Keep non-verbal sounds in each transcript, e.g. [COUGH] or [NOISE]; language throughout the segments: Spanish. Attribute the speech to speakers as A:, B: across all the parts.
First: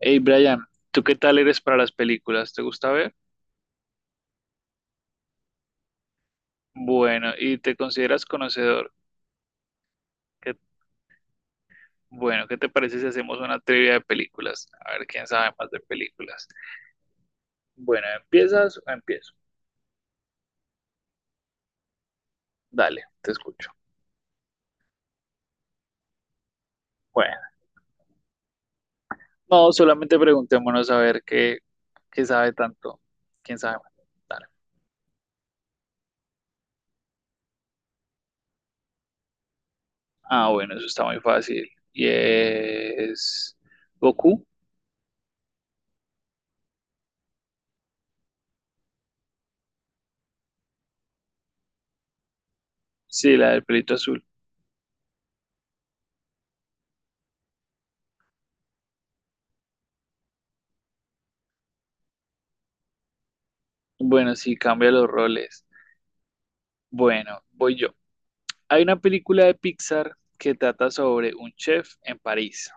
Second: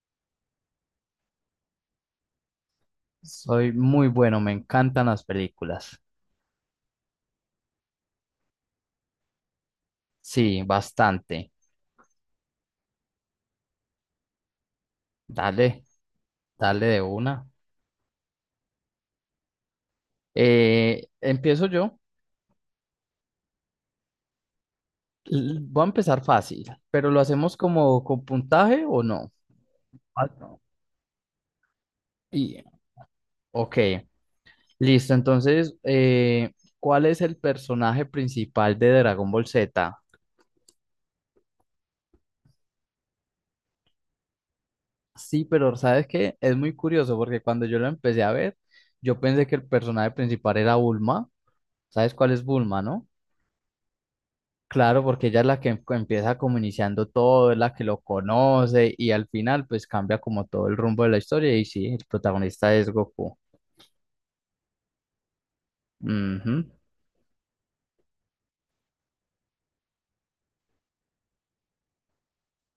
A: Hey Brian, ¿tú qué tal eres para las películas? ¿Te gusta ver?
B: Soy muy bueno, me encantan las películas.
A: Bueno, ¿y te consideras conocedor? ¿Qué-
B: Sí, bastante.
A: bueno, ¿qué te parece si hacemos una trivia de películas? A ver quién sabe más de
B: Dale,
A: películas.
B: dale de una.
A: Bueno, ¿empiezas o empiezo?
B: Empiezo yo.
A: Dale, te escucho.
B: Voy a empezar fácil, pero ¿lo
A: Bueno,
B: hacemos como con puntaje o no?
A: no, solamente
B: Ah, no.
A: preguntémonos a ver qué sabe
B: Y,
A: tanto. ¿Quién
B: ok,
A: sabe más? Dale.
B: listo. Entonces, ¿cuál es el personaje principal de Dragon Ball Z?
A: Ah, bueno, eso está muy fácil. Y es Goku,
B: Sí, pero ¿sabes qué? Es muy curioso porque cuando yo lo empecé a ver, yo pensé que el personaje principal era Bulma. ¿Sabes cuál es Bulma, no?
A: sí, la del pelito azul.
B: Claro, porque ella es la que empieza como iniciando todo, es la que lo conoce y al final pues cambia como todo el rumbo de la historia y sí, el protagonista es Goku.
A: Bueno, sí, cambia los roles.
B: Ujú.
A: Bueno, voy yo. Hay una película de Pixar que trata sobre un chef en París.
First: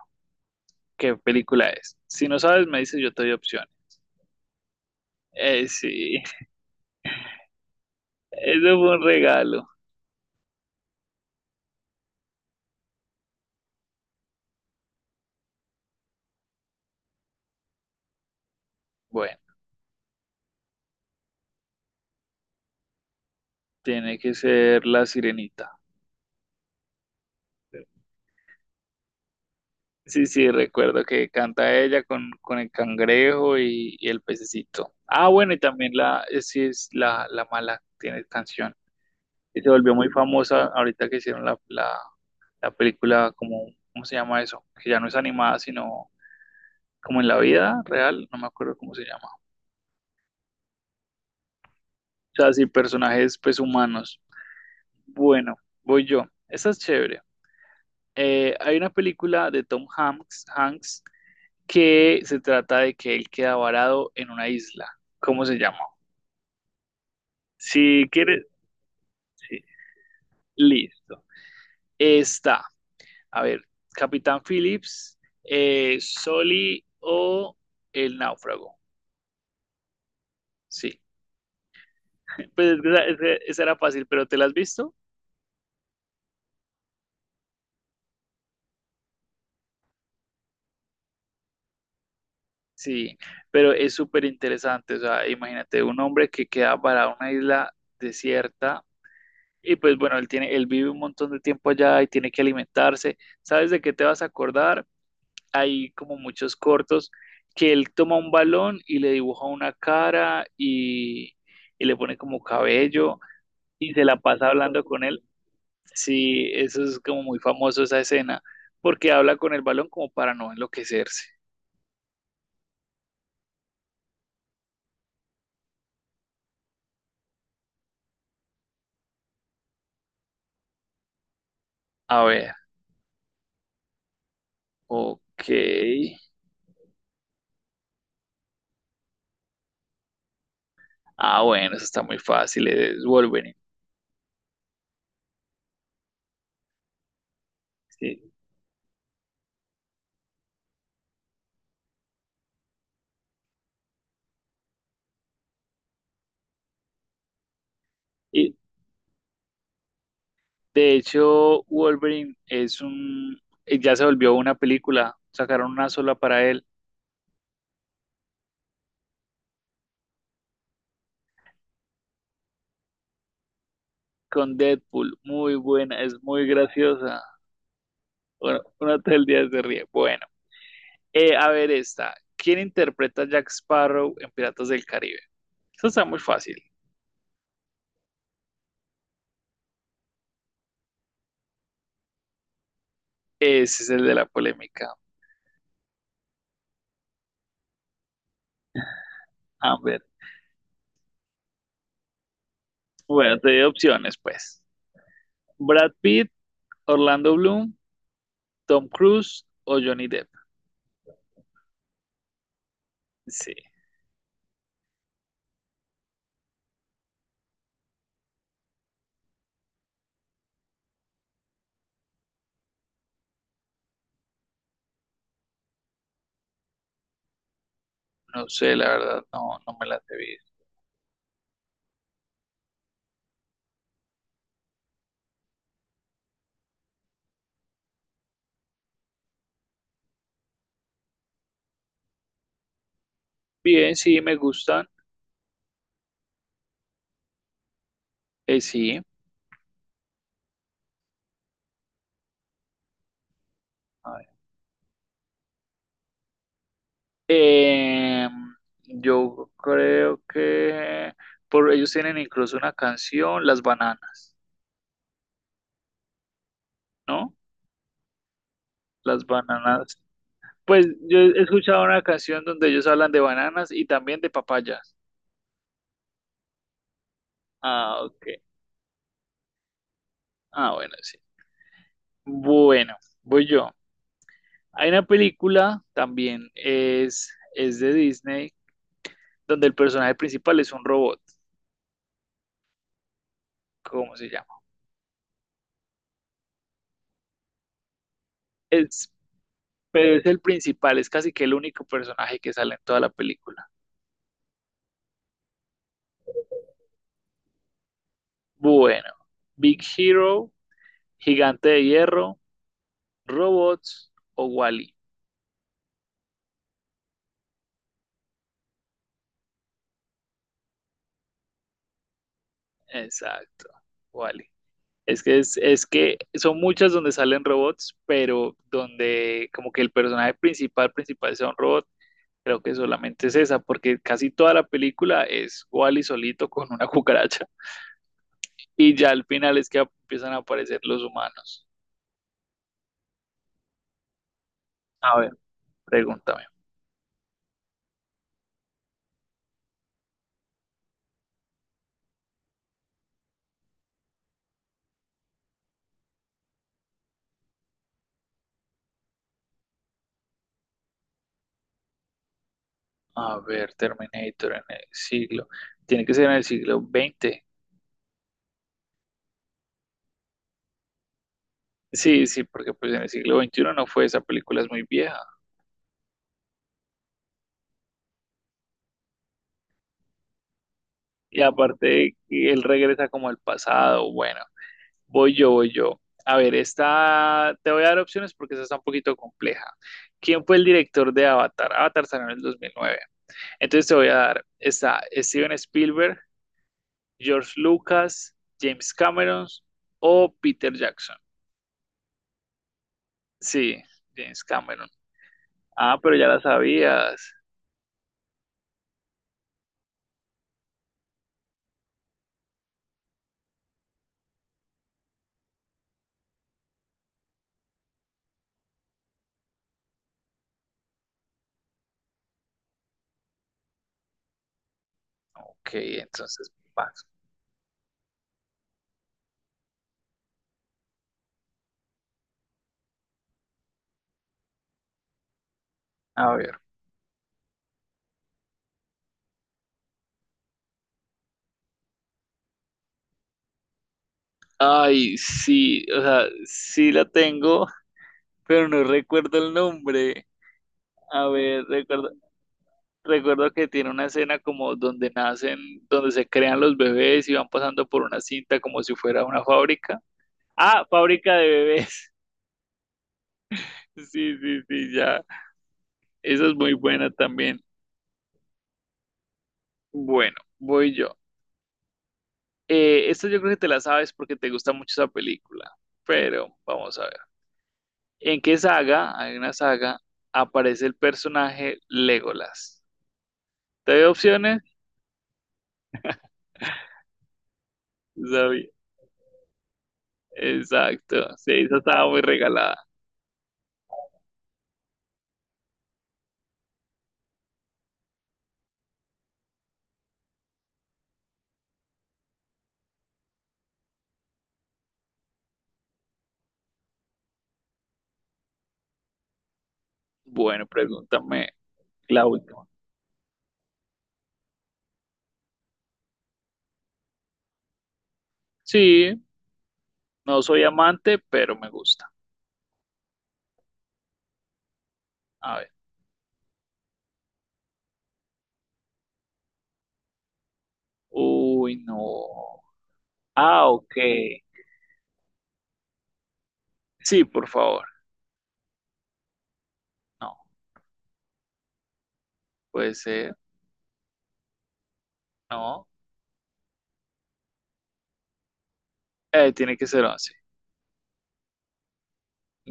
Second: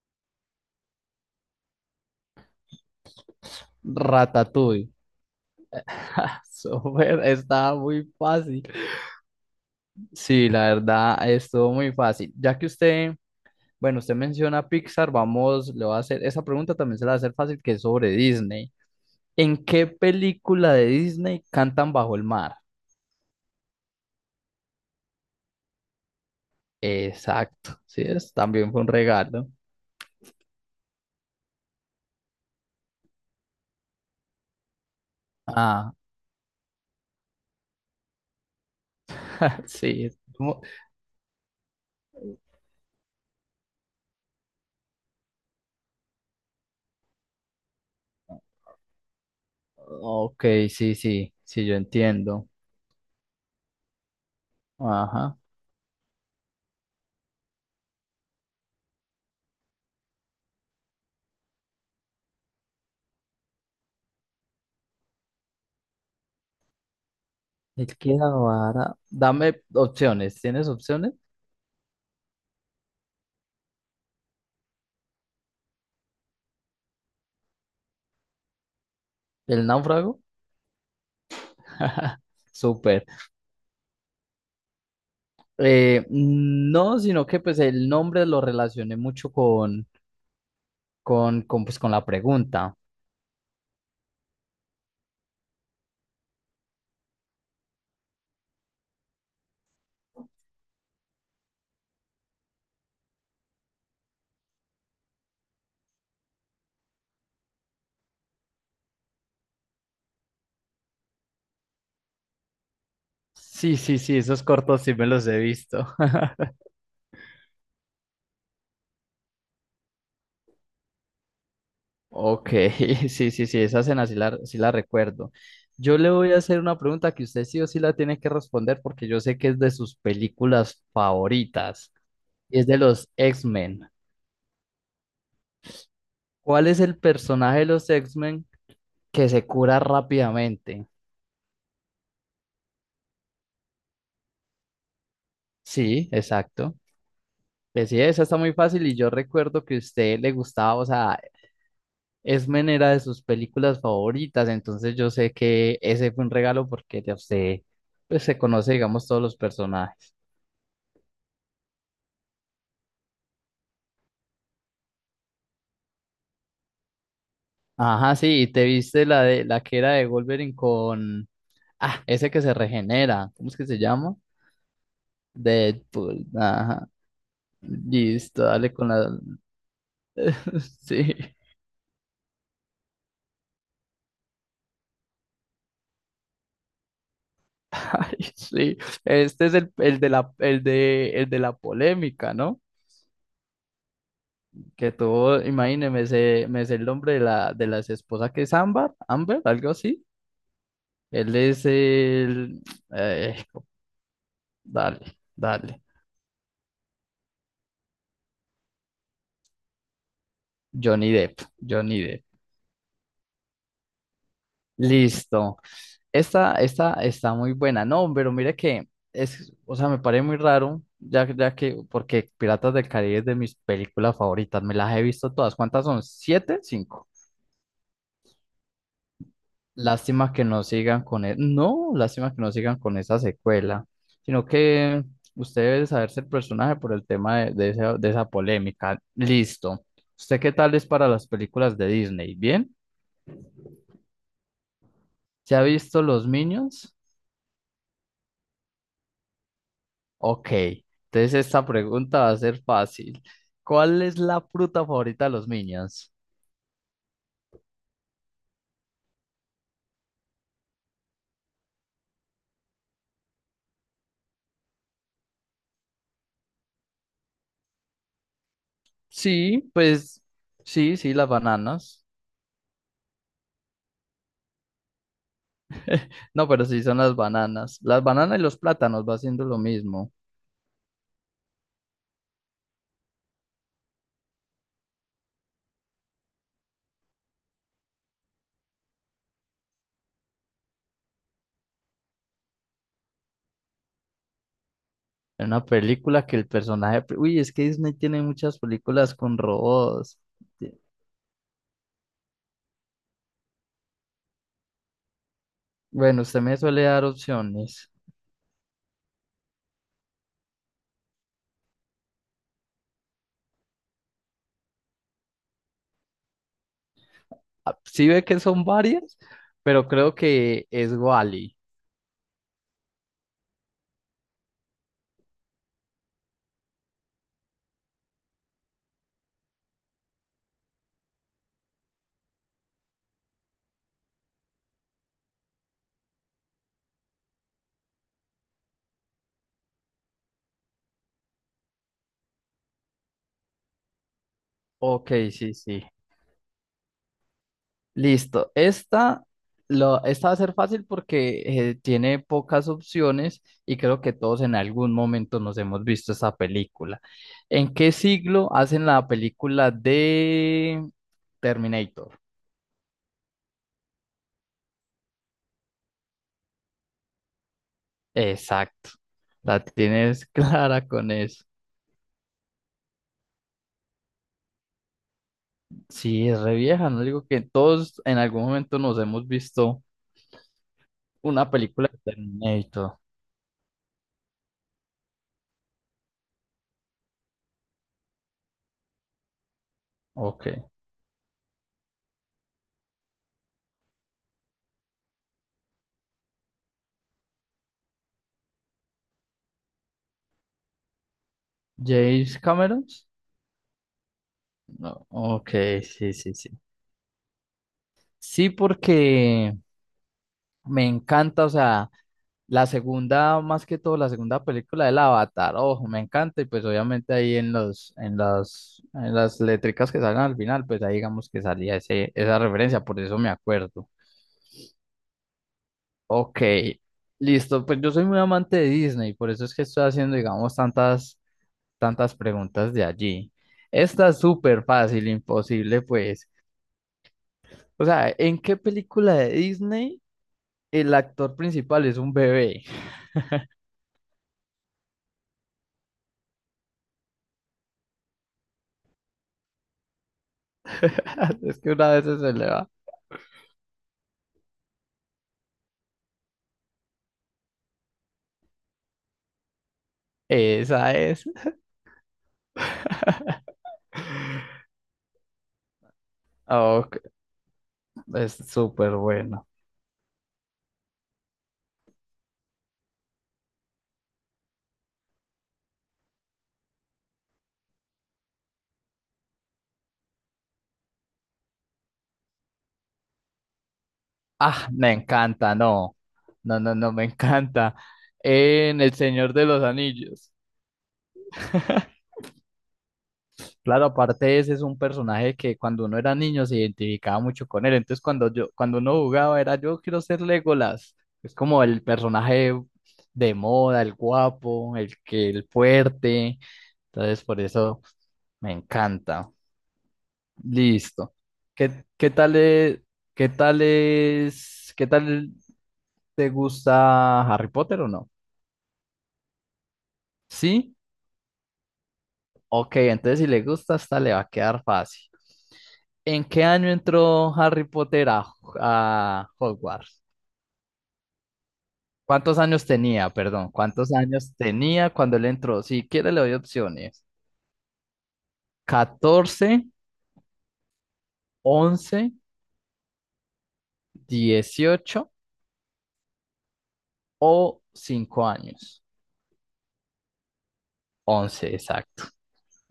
A: ¿Qué película es? Si no sabes, me dices, yo te doy opciones.
B: Ratatouille.
A: Sí, [LAUGHS]
B: [LAUGHS] Súper, estaba muy
A: eso
B: fácil.
A: fue un regalo.
B: Sí, la verdad, estuvo muy fácil. Ya que usted, bueno, usted menciona Pixar, vamos, le voy a hacer, esa pregunta también se la va a hacer fácil, que es sobre Disney.
A: Bueno,
B: ¿En qué película de Disney cantan bajo el mar?
A: tiene que ser La Sirenita.
B: Exacto, sí, es, también fue un regalo.
A: Sí, sí, recuerdo que canta ella con el cangrejo y el pececito. Ah, bueno, y también
B: Ah,
A: sí, es la mala, tiene canción. Y
B: [LAUGHS]
A: se volvió
B: sí,
A: muy
B: es como.
A: famosa ahorita que hicieron la película, como, ¿cómo se llama eso? Que ya no es animada, sino como en la vida real, no me acuerdo cómo se llama.
B: Ok, sí, sí, sí, yo
A: O
B: entiendo.
A: sea, sí, personajes pues humanos.
B: Ajá.
A: Bueno, voy yo. Esta es chévere. Hay una película de Hanks que se trata de que él queda varado en una isla. ¿Cómo se llama?
B: Él
A: Si
B: queda
A: quieres,
B: vara.
A: sí,
B: Dame opciones. ¿Tienes opciones?
A: listo. Está, a ver, Capitán Phillips, Soli o El Náufrago.
B: ¿El náufrago?
A: Sí,
B: [LAUGHS]
A: pues es que
B: Súper.
A: esa era fácil, pero ¿te la has visto?
B: No, sino que pues el nombre lo relacioné mucho con, pues, con la pregunta.
A: Sí, pero es súper interesante, o sea, imagínate un hombre que queda para una isla desierta y pues bueno, él tiene, él vive un montón de tiempo allá y tiene que alimentarse. ¿Sabes de qué te vas a acordar? Hay como muchos cortos que él toma un balón y le dibuja una cara y le pone como cabello
B: Sí,
A: y
B: sí,
A: se
B: sí,
A: la
B: esos
A: pasa
B: cortos
A: hablando
B: sí
A: con
B: me
A: él.
B: los he visto.
A: Sí, eso es como muy famoso esa escena, porque habla con el balón como para no enloquecerse.
B: Ok, [LAUGHS] sí, sí, sí, esa cena sí la recuerdo. Yo le voy a hacer una pregunta que usted sí o sí la tiene que responder porque yo sé que es de sus películas favoritas
A: A ver,
B: y es de los X-Men.
A: ok.
B: ¿Cuál es el personaje de los X-Men que se cura rápidamente?
A: Ah, bueno, eso está muy fácil, es Wolverine.
B: Sí, exacto. Pues sí, esa
A: Sí.
B: está muy fácil y yo recuerdo que a usted le gustaba, o sea, X-Men era de sus películas favoritas, entonces yo sé que ese fue un regalo porque de usted pues, se
A: Y
B: conoce, digamos, todos los personajes.
A: de hecho, ya se volvió una película, sacaron una sola para él
B: Ajá, sí, y te viste la de la que era de Wolverine con ese que se regenera, ¿cómo es que se llama?
A: con Deadpool, muy buena, es
B: Deadpool,
A: muy
B: ajá.
A: graciosa.
B: Listo,
A: Bueno,
B: dale con
A: uno
B: la
A: todo el día se ríe. Bueno,
B: [LAUGHS] sí.
A: a ver esta. ¿Quién interpreta a Jack Sparrow en Piratas del Caribe? Eso está muy fácil.
B: [LAUGHS] Ay, sí. Este es el de la polémica, ¿no?
A: Ese es el de la
B: Que
A: polémica.
B: tuvo, imagíneme, me sé el nombre de la de las esposas que es Ámbar, Amber, algo
A: A ver,
B: así. Él es el eh,
A: bueno, te doy opciones, pues.
B: dale, dale.
A: Brad Pitt, Orlando Bloom, Tom Cruise o Johnny Depp.
B: Johnny Depp, Johnny Depp.
A: Sí.
B: Listo. Esta está muy buena, no, pero mira que es, o sea, me parece muy raro, ya, ya que, porque Piratas del Caribe es de mis películas favoritas, me las he visto todas. ¿Cuántas son? ¿Siete? ¿Cinco?
A: No sé, la verdad, no, no me las he
B: Lástima que
A: visto.
B: no sigan con, no, lástima que no sigan con esa secuela, sino que usted debe saberse el personaje por el tema de esa polémica. Listo. ¿Usted qué tal es para las películas de Disney? ¿Bien?
A: Bien, sí, me gustan.
B: ¿Se ha visto Los Minions?
A: Sí.
B: Ok, entonces esta pregunta va a ser fácil. ¿Cuál
A: A
B: es
A: ver.
B: la fruta favorita de los niños?
A: Eh, yo creo que por ellos tienen incluso una canción, Las Bananas, ¿no? Las
B: Sí,
A: bananas.
B: pues
A: Pues
B: sí, sí,
A: yo
B: las
A: he escuchado una
B: bananas.
A: canción donde ellos hablan de bananas y también de papayas.
B: No, pero sí son las bananas.
A: Ah,
B: Las
A: ok.
B: bananas y los plátanos va haciendo lo mismo.
A: Ah, bueno, sí. Bueno, voy yo. Hay una película también, es de Disney, donde el personaje principal es un robot. ¿Cómo se llama?
B: En una película que el personaje uy, es que Disney tiene muchas
A: Es
B: películas con
A: pero
B: robots.
A: es el principal, es casi que el único personaje que sale en toda la película.
B: Bueno, usted me suele dar opciones.
A: Bueno, Big Hero, Gigante de Hierro, Robots o Wall-E.
B: Ah, sí ve que son varias, pero creo que es Wally.
A: Exacto, Wall-E. Es que, es que son muchas donde salen robots, pero donde como que el personaje principal sea un robot, creo que solamente es esa, porque casi toda la película es Wall-E solito con una [LAUGHS] cucaracha y ya al final es que empiezan a aparecer los humanos.
B: Ok,
A: A ver,
B: sí, sí.
A: pregúntame.
B: Listo. Esta, esta va a ser fácil porque tiene pocas opciones y creo que todos en algún momento nos hemos visto esta película. ¿En qué siglo hacen la película de Terminator?
A: A ver, Terminator en el siglo. Tiene que ser en el siglo XX.
B: Exacto. La tienes [LAUGHS] clara con eso.
A: Sí, sí, porque pues en el siglo XXI no fue, esa película es muy vieja.
B: Sí, es re vieja, no digo que todos en algún momento nos hemos visto
A: Y
B: una película de
A: aparte, él
B: Terminator.
A: regresa como al pasado. Bueno, voy yo. A ver, esta te voy a dar opciones porque esta está un poquito compleja. ¿Quién
B: Ok.
A: fue el director de Avatar? Avatar salió en el 2009. Entonces te voy a dar, está Steven Spielberg, George Lucas, James Cameron o Peter Jackson.
B: ¿James Cameron?
A: Sí, James Cameron.
B: No. Ok,
A: Ah,
B: sí,
A: pero ya
B: sí,
A: la
B: sí.
A: sabías.
B: Sí, porque me encanta, o sea, la segunda, más que todo, la segunda película del Avatar, ojo, me encanta, y pues obviamente ahí en las letricas que salen al final, pues ahí digamos que salía esa referencia, por eso me acuerdo.
A: Ok,
B: Ok,
A: entonces vas.
B: listo. Pues yo soy muy amante de Disney, por eso es que estoy haciendo, digamos, tantas preguntas de allí. Esta es súper fácil, imposible, pues.
A: A ver.
B: O sea, ¿en qué película de Disney el actor principal es un bebé?
A: Ay, sí, o sea, sí la tengo, pero no recuerdo el nombre. A
B: [LAUGHS] Es
A: ver,
B: que una vez se le va.
A: recuerdo que tiene una escena como donde nacen, donde se crean los bebés y van pasando por una cinta como si fuera una fábrica. Ah,
B: Esa es.
A: fábrica de bebés. [LAUGHS] Sí, sí, sí, ya. Esa es muy
B: Ok,
A: buena también.
B: es súper bueno.
A: Bueno, voy yo. Esta yo creo que te la sabes porque te gusta mucho esa película, pero vamos a ver. ¿En qué saga? Hay una saga, aparece el personaje Legolas. ¿Te doy opciones?
B: Ah, me encanta, no. No, no, no, me encanta.
A: Sabía.
B: En El Señor de los Anillos.
A: Exacto. Sí, esa
B: [LAUGHS]
A: estaba muy regalada.
B: Claro, aparte ese es un personaje que cuando uno era niño se identificaba mucho con él. Entonces cuando uno jugaba era yo quiero ser Legolas. Es como el personaje de moda, el guapo, el que, el fuerte. Entonces por eso me encanta.
A: Bueno,
B: Listo.
A: pregúntame
B: ¿Qué, qué
A: la
B: tal
A: última.
B: es, qué tal es, qué tal te gusta Harry Potter o no?
A: Sí, no soy
B: ¿Sí?
A: amante, pero me gusta.
B: Ok, entonces si le gusta, esta le va a quedar fácil.
A: A ver.
B: ¿En qué año entró Harry Potter a, Hogwarts?
A: Uy,
B: ¿Cuántos
A: no.
B: años tenía? Perdón,
A: Ah,
B: ¿cuántos
A: ok.
B: años tenía cuando él entró? Si quiere le doy opciones.
A: Sí, por favor.
B: ¿14,
A: No,
B: 11,
A: puede ser.
B: 18
A: No.
B: o 5 años?
A: Tiene que ser 11.
B: 11, exacto.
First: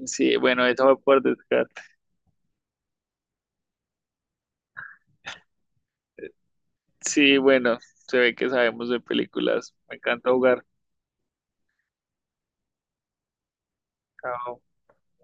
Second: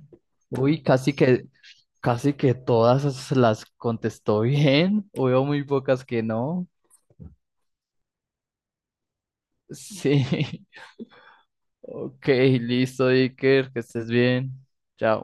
A: Sí, bueno,
B: Uy,
A: eso fue por descarte.
B: casi que todas las contestó bien. Hubo muy pocas que no.
A: Sí, bueno, se ve que sabemos de películas. Me
B: [LAUGHS] Sí.
A: encanta jugar.
B: Ok, listo, Iker, que estés bien.
A: Chao.
B: Chao.